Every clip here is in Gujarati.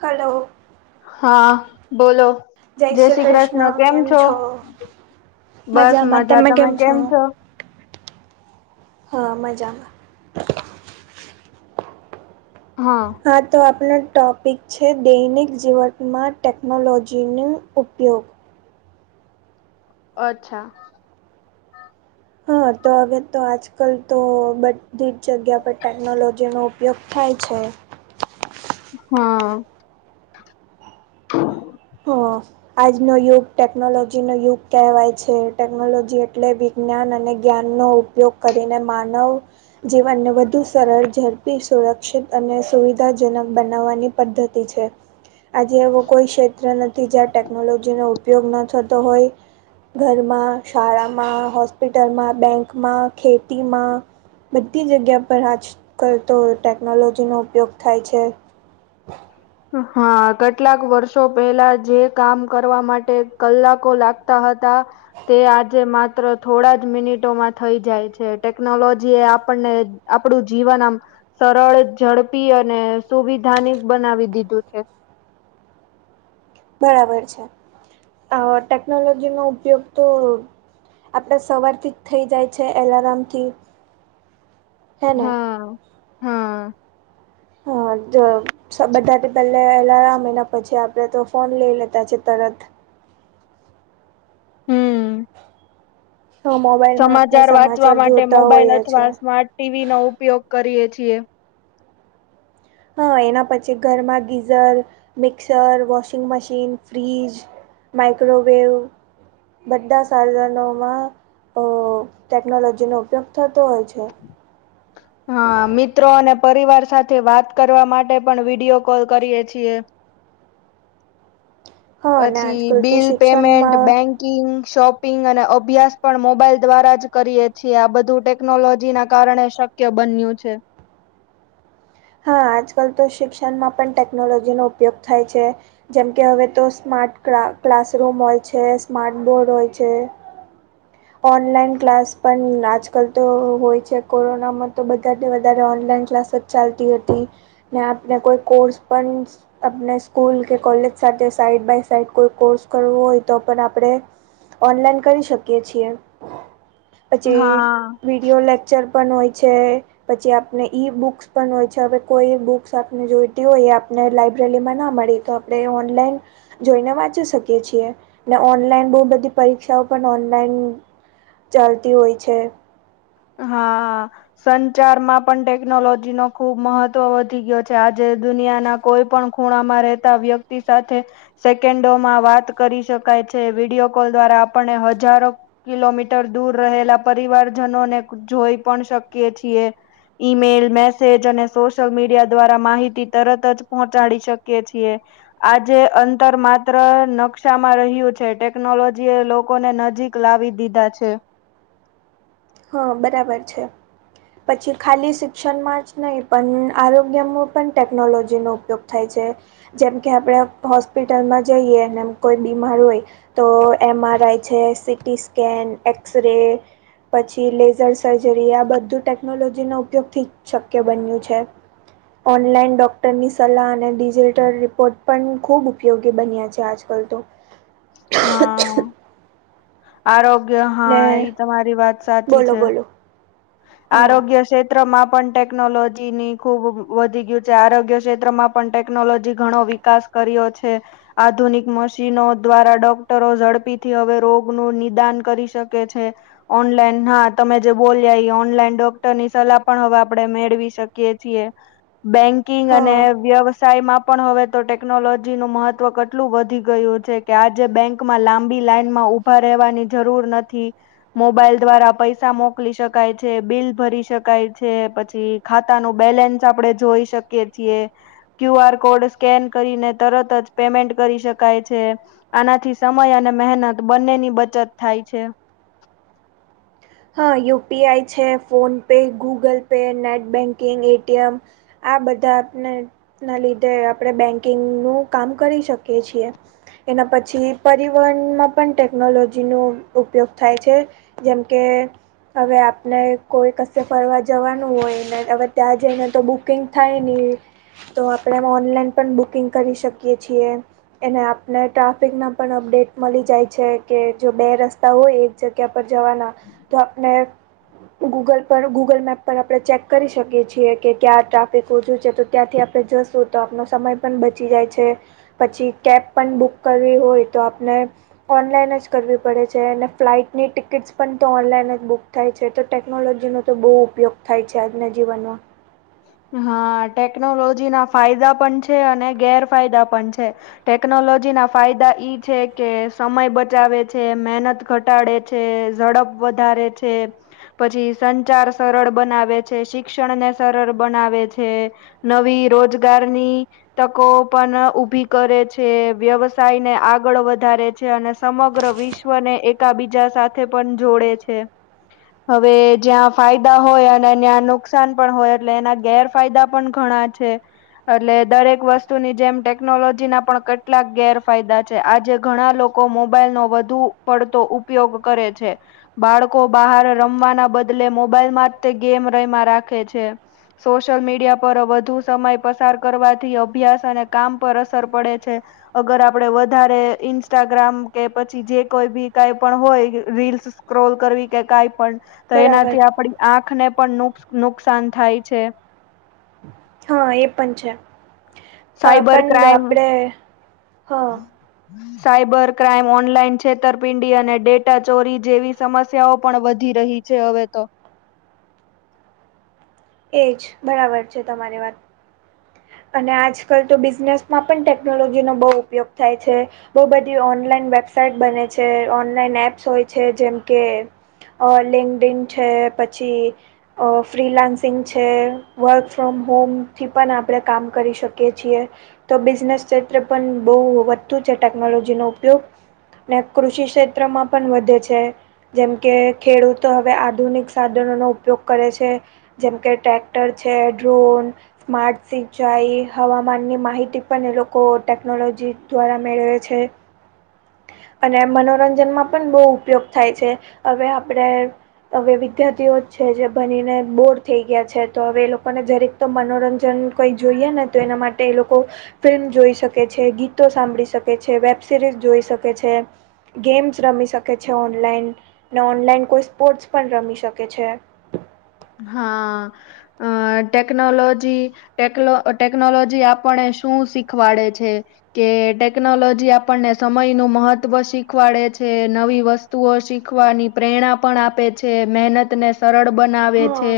હલો. હા બોલો. જય શ્રી કૃષ્ણ કેમ છો બસ મજા તમે કેમ છો. હા મજામાં. હા. હા તો આપના ટોપિક છે દૈનિક જીવનમાં ટેકનોલોજીનો ઉપયોગ. અચ્છા. હા તો હવે તો આજકાલ તો બધી જ જગ્યા પર ટેકનોલોજીનો ઉપયોગ થાય છે. હા. હ આજનો યુગ ટેકનોલોજી નો યુગ કહેવાય છે ટેકનોલોજી એટલે બી જ્ઞાન અને જ્ઞાનનો ઉપયોગ કરીને માનવ જીવનને વધુ સરળ ઝડપી સુરક્ષિત અને સુવિધાજનક બનાવવાની પદ્ધતિ છે આજેવો કોઈ કે ત્ર નથી જ્યાં ટેકનોલોજીનો ઉપયોગ ન થતો હોય ઘરમાં શાળામાં હોસ્પિટલમાં બેંકમાં ખેતીમાં બધી જગ્યા પર આજકાલ તો ટેકનોલોજીનો ઉપયોગ થાય છે. હા કેટલાક વર્ષો પહેલા જે કામ કરવા માટે કલાકો લાગતા હતા તે આજે માત્ર થોડા જ મિનિટોમાં થઈ જાય છે ટેકનોલોજી એ આપણને આપડું જીવન આમ સરળ ઝડપી અને સુવિધાાનિક બનાવી દીધું છે. બરાબર છે ટેકનોલોજી નો ઉપયોગ તો આપણા સવારથી થઇ જાય છે એલાર્મ થી. હા હા. હા બધા પહેલા એટલે એલાર મહિના પછી આપડણે તો ફોન લઈ લેતા છે તરત હમ હ મોબાઈલ સમાચાર વાંચવા માટે મોબાઈલ છે અથવા સ્માર્ટ ટીવી નો ઉપયોગ કરીએ છીએ. હા એના પછી ઘરમાં geyser mixer washing machine fridge microwave બધા સાધનોમાં ટેકનોલોજીનો ઉપયોગ થતો હોય છે. હા મિત્રો અને પરિવાર સાથે વાત કરવા માટે પણ વિડીયો કોલ કરીએ છીએ. હા અને પછી આજકાલ તો બિલ પેમેન્ટ શિક્ષણમાં બેંક કિંગ શોપિંગ અને અભ્યાસ પણ મોબાઈલ દ્વારા જ કરીએ છીએ આ બધું ટેક ટેકનોલોજી ના કારણે શક્ય બન્યું છે. હા આજકાલ તો શિક્ષણમાં પણ ટેકનોલોજીનોો ઉપયોગ થાય છે. જેમકે હવે તો સ્માર્ટ ક્લાસરૂમ હોય છે સ્માર્ટ બોર્ડ હોય છે ઓનલાઈન ક્લાસ પણ આજકાલ તો હોય છે કોરોનામાં તો બધાને વધારે ઓનલાઈન ક્લાસ ચાલતી હતી ને આપને કોઈ કોર્સ પણ આપને સ્કૂલ કે કોલેજ સાથે સાઈડ બાય સાઈડ કોઈ કોર્સ કરવો હોય તો પણ આપડણે ઓનલાઈન કરી શકીએ છીએ પછી હા વિડીયો લેક્ચર પણ હોય છે. પછી આપને ઈ બુક્સ પણ હોય છે હવે કોઈ બુક્સ આપને જોઈતી હોય એ આપને લાઈબ્રેરીમાં ના મળી તો આપણે ઓનલાઈન. જોઈને વાંચી શકીએ છીએ, ને ઓનલાઈન બહુ બધી પરીક્ષાઓ પણ ઓનલાઈન. ચાલતી હોય છે, હા. [inaudible] સંચારમાં પણ ટેકનોલોજીનો ખુબ મહત્વ વધી ગયો છે, આજે દુનિયાના. કોઈપણ ખૂણામાં રહેતા વ્યક્તિ સાથે. સેકન્ડોમાં વાત કરી શકાય છે, વિડીયો કોલ દ્વારા આપણને હજારો. કિલોમીટર દૂર રહેલા પરિવારજનોને જોઈ પણ શકીએ છીએ. ઈમેલ મેસેજ અને સોશિયલમીડિયા દ્વારા માહિતી તરત જ પહોંચાડી શકીએ છીએ. આજે અંતર માત્ર નકશામાં રહ્યું છે, ટેકનોલોજી એ લોકોને નજીક. મોકલાવી દીધા છે. હા બરાબર છે, પછી ખાલી શિક્ષણમાં જ નહીં પણ આરોગ્યમાં પણ ટેકનોલોજીનો ઉપયોગ થાય છે, જેમ કે, આપણેે હોસ્પિટલમાં જઈએ અને કોઈ બીમાર હોય. તો એમ, આર, આઈ છે, સીટી સ્કેન એક્સ -રે પછી લેઝર સર્જરી આ બધું ટેકનોલોજી નો ઉપયોગથી શક્ય બન્યું છે. ઓનલાઈન ડૉક્ટરની સલાહ અને ડિજિટલ રિપોર્ટ પણ ખૂબ ઉપયોગી બન્યા છે, આજકાલ તો હ [inaudible] હા, આરોગ્ય હા એ ને તમારી વાત સાચી બોલો છે, બોલો હા આરોગ્ય મુખ્યક્ષેત્રમાં પણ ટેકનોલોજી ની ખૂબ વધી ગયું છે, આરોગ્ય ક્ષેત્રમાં પણ ટેકનોલોજી ઘણો વિકાસ કર્યો છે. આધુનિક મશીનો દ્વારા ડોક્ટરો ઝડપીથી હવે રોગનું નિદાન કરી શકે છે. ઓનલાઈન હા તમેજે બોલો. ઓનલાઈન ડોક્ટરની સલાહ પણ હવે આપડે મેળવી શકીએ છીએ. બેકિંગ અને હા. વ્યવસ્થા. સાયમાં પણ હવેતો ટેકનોલોજીનું મહત્વ કેટલું વધી ગયું છે, કે આજે બેંક. માં લાંબી લાઈનમાં ઉભા રહેવાની જરૂર નથી, મોબાઈલ દ્વારા પૈસા મોકલી શકે. શકાય છે, બિલ ભરી શકાય છે, પછી ખાતાનું બેલેન્સ આપડે જોઈ શકીએ છીએ. ક્યુઆરકોડ સ્કેન કરીને તરત જ પેમેન્ટ કરી શકાય છે, આનાથી સમય અને મહેનત બંનેની બચત થાય છે, હા યુપીઆઈ છે, PhonePe, Google Pay, net banking ATM. આ બધાનેના લીધે આપણે બેન્કિંગનું કામ કરી શકીએ છીએ. એના પછી પરિવહનમાં પણ ટેકનોલોજીનો ઉપયોગ થાય છે, જેમ કે. હવે આપને કોઈ કશે ફરવા જવાનું હોયને હવે ત્યાં જઈને તો બુકિંગ થાયને. તો આપણે એમાં ઓનલાઈન પણ બુકિંગ કરી શકીએ છીએ. એને આપને ટ્રાફિકના પણ અપડેટ મળી જાય છે, કે જો બે રસ્તા હોય એ. જગ્યા પર જવાના તો આપણે, ગૂગલ પર ગૂગલ મેપ પર આપણે ચેક કરી શકીએ છીએ, કે ક્યાં ટ્રાફિક ઓછું છે, તો ત્યાંથી આપણે જશું તો આપનો સમય પણ બચી જાય છે, પછી કેબ પણ બુક કરવી હોય તો આપણે, ઓનલાઈન જ કરવી પડે છે, અને ફ્લાઇટની ટિકિટ્સ પણ. તો ઓનલાઈન જ બુક થાય છે, તો ટેકનોલોજીનો તો બહુ ઉપયોગ થાય છે, આજના જીવનમાં હા ટેકનોલોજીના ફાયદા પણ છે, અને ગેરફાયદા પણ છે. ટેકનોલોજીના ફાયદા ઈ છે, કે સમય બચાવે છે, મહેનત ઘટાડે છે, ઝડપ વધારે છે. પછી સંચાર સરળ બનાવે છે, શિક્ષણ ને સરળ બનાવે છે. નવી રોજગારની, તકો પણ ઊભી કરે છે, વ્યવસાય ને આગળ વધારે છે, અને સમગ્ર વિશ્વ. ને એકાબીજા સાથે પણ જોડે છે હવે જ્યાં ફાયદા હોય અને ત્યાં નુકસાન પણ હોય એટલે એના ગેરફાયદા પણ ઘણા છે એટલે દરેક વસ્તુની જેમ ટેકનોલોજી ના પણ કેટલાક ગેરફાયદા છે આજે ઘણા લોકો લોકો મોબાઈલ નો વધુ પડતો ઉપયોગ કરે છે બાળકો બહાર રમવાના બદલે મોબાઈલ માં જ તે ગેમ રહીમાં રાખે છે સોશિયલ મીડિયા પર વધુ સમય પસાર કરવાથી અભ્યાસ અને કામ પર અસર પડે છે અગર આપડે વધારે ઇન્સ્ટાગ્રામ કે પછી જે કોઈ બી કઈ પણ હોય રીલ્સ સ્ક્રોલ કરવી કે કઈ પણ તો બરાબર એનાથી આપડી આંખને પણ નુ નુકસાન થાય છે હા એ પણ છે સાયબર પણ ક્રાઈમ આપણે હા હમ સાયબર ક્રાઇમ ઓનલાઈન છેતરપિંડી અને ડેટા ચોરી જેવી સમસ્યાઓ પણ વધી રહી છે છે હવે તો એજ બરાબર છે તમારી વાત અને આજકાલ તો બિઝનેસમાં પણ ટેકનોલોજીનો બહુ ઉપયોગ થાય છે બહુ બધી ઓનલાઈન વેબસાાઈટ બને છે ઓનલાઈન એપ્સ હોય છે જેમકે અ લેંગડન છે પછી ફ્રીલાન્સ સિંગ છે વર્ક ફ્રોમ હોમથી પણ આપણે કામ કરી શકીએ છીએ તો બિઝનેસ ક્ષેત્રે પણ બહુ વધતુ છે ટેકનોલોજીનોો ઉપયોગ ને કૃષિ ક્ષેત્રમાં પણ વધે છે જેમ કે ખેડૂતો હવે આધુનિક સાધનો નો ઉપયોગ કરે છે જેમકે ટ્રેક્ટર છે ડ્રોન સ્માર્ટ સી જાય હવામાનની માહિતી પણ એ લોકો ટેકનોલોજી દ્વારા મેળવે છે અને મનોરંજનમાં પણ બહુ ઉપયોગ થાય છે હવે આપણે હવે વિદ્યાર્થીઓ જ છે જે ભનીને બોર થઈ ગયા છે તો હવે એ લોકોને જરીક તો મનોરંજન કંઈ જોઈએ ને તો એના માટે એ લોકો ફિલ્મ જોઈ શકે છે ગીતો સાંભળી શકે છે વેબ સિરીઝ જોઈ શકે છે ગેમ્સ રમી શકે છે ઓનલાઈન ને ઓનલાઈન કોઈ સ્પોર્ટ્સ પણ રમી શકે છે હા અ ટેકનોલોજી ટેકનો ટેકનોલોજી આપણને શું શીખવાડે છે કે ટેકનોલોજી આપણને સમય નું મહત્વ શીખવાડે છે નવી વસ્તુ વસ્તુઓ શીખવાની પ્રેરણા પણ આપે છે મહેનત ને સરળ બનાવે હા છે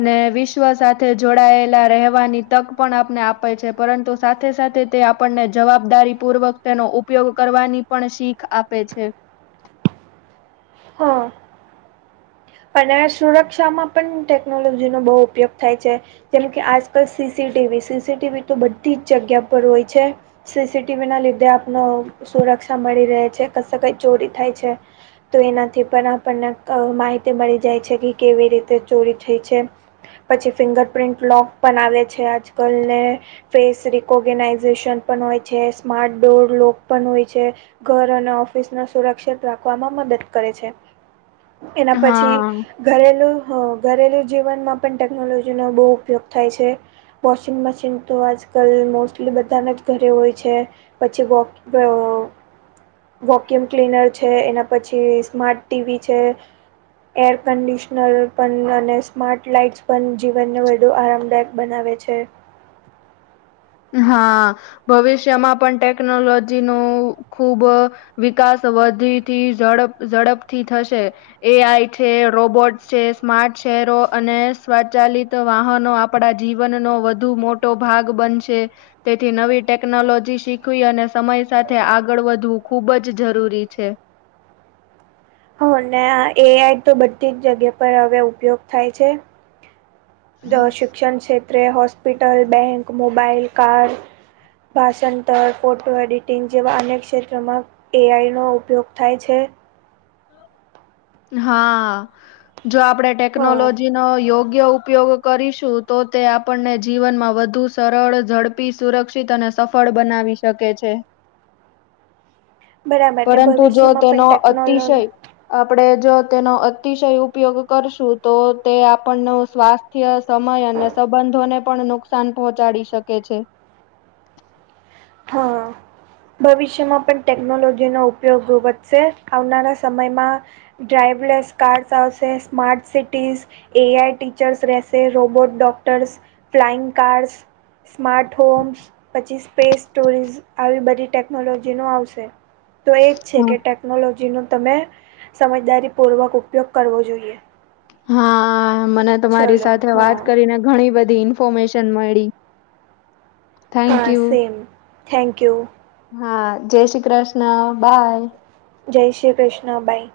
અને વિશ્વ સાથે જોડાયેલા રહેવાની તક પણ આપને આપે છે પરંતુ સાથે સાથે તે આપણને જવાબદારી પૂર્વક તેનો ઉપયોગ કરવાની પણ શીખ આપે છે હા અને સુરક્ષામાં પણ ટેકનોલોજીનોો બહુ ઉપયોગ થાય છે જેમ કે આજકાલ સીસીટીવી સીસીટીવી તો બધી જ જગ્યા પર હોય છે સીસીટીવી ના લીધે આપનો સુરક્ષા મળી રહે છે કશે કઈ ચોરી થાય છે તો એનાથી પણ આપણને માહિતી મળી જાય છે કે કેવી રીતે ચોરી થઈ છે પછી ફિંગર પ્ર્રિન્ટ લોગ પણ આવે છે આજ કલ ને ફેસ રકોર્ગેનાઈઝેશન પણ હોય છે સ્માર્ટ ડો લોક પણ હોય છે ઘર અને ઓફિસ ન સુરક્ષિત રાખવામાં મદદ કરે છે એના પછી હા ઘરેલું ઘરેલુ જીવનમાં પણ ટેકનોલોજીનો બહુ ઉપયોગ થાય છે વોશિંગ મશીન તો આજકાલ મોસ્ટલી બધાના જ ઘરે હોય છે પછી વોક વોક્યુમ ક્લીનર છે એના પછી સ્માર્ટ ટીવી છે એર કન્ડિશનર પણ અને સ્માર્ટ લાઇટ્સ પણ જીવનને વધુ આરામદાયક બનાવે છે હા ભવિષ્યમાં પણ ટેકનોલોજી ન ખૂબ વિકાસ વધીથી ઝડપ ઝડપથી થશે એ આઈ છે રોબોટ છે સ્માર્ટ શહેરો અને સ્વચાલિત તો વાહનો આપડા જીવનનોો વધુ મોટો ભાગ બનશે તેથી નવી ટેકનોલોજી શીખવી અને સમય સાથે આગળ વધવું ખૂબ જ જરૂરી છે હ ને એ આઈ તો બધી જ જગ્યા પર હવે ઉપયોગ થાય છે શિક્ષણ ક્ષેત્રે હોસ્પિટલ બેંક મોબાઈલ કાર ભાષાંતર ફોટો એડિટિંગ જેવા અ અને્યક ક્ષેત્રોમાં એ આઈનોો ઉપયોગ થાય છે હા જો આપડે હા ટેકનોલોજી નો યોગ્ય ઉપયોગ કરીશું તો તે આપણને જીવનમાં વધુ સરળ ઝડપી સુરક્ષિત અને સફળ બનાવીશ શકે છે બરાબર ને પરંતુ જો ભવિષ્યમાં પણ તેનો ટેકનોલો અતિશય આપણે જો તેનો અતિશય ઉપયોગ કરશું તો તે આપણ ન સ્વાસ્થ સમય અને સંબંધોને પણ નુકસાન પહોંચાડી શકે છે હા ભવિષ્યમાં પણ ટેકનોલોજીનોો ઉપયોગ વધશે આવનારા સમયમાં ડ્રાઈવલેસ કાર્સ હાસે smart cities A I teachers રહેશે robot doctors flying cars smart homes પછી સ્પેસ સ્ટોરિઝ આવી બધી ટેકનોલોજી નો આવશે તો એ છે ટેકનોલોજીનો તમે સમજદારીપૂર્વક ઉપયોગ કરવો જોઈએ હા મને તમારી ચલો સાથે વાત હા કરીને ઘણી બધી ઇન્ફોર્મેશન મળી થેન્ક હા યુ. સેમ થેન્ક યુ હા જય શ્રી કૃષ્ણ બાય જય શ્રી કૃષ્ણભાઈ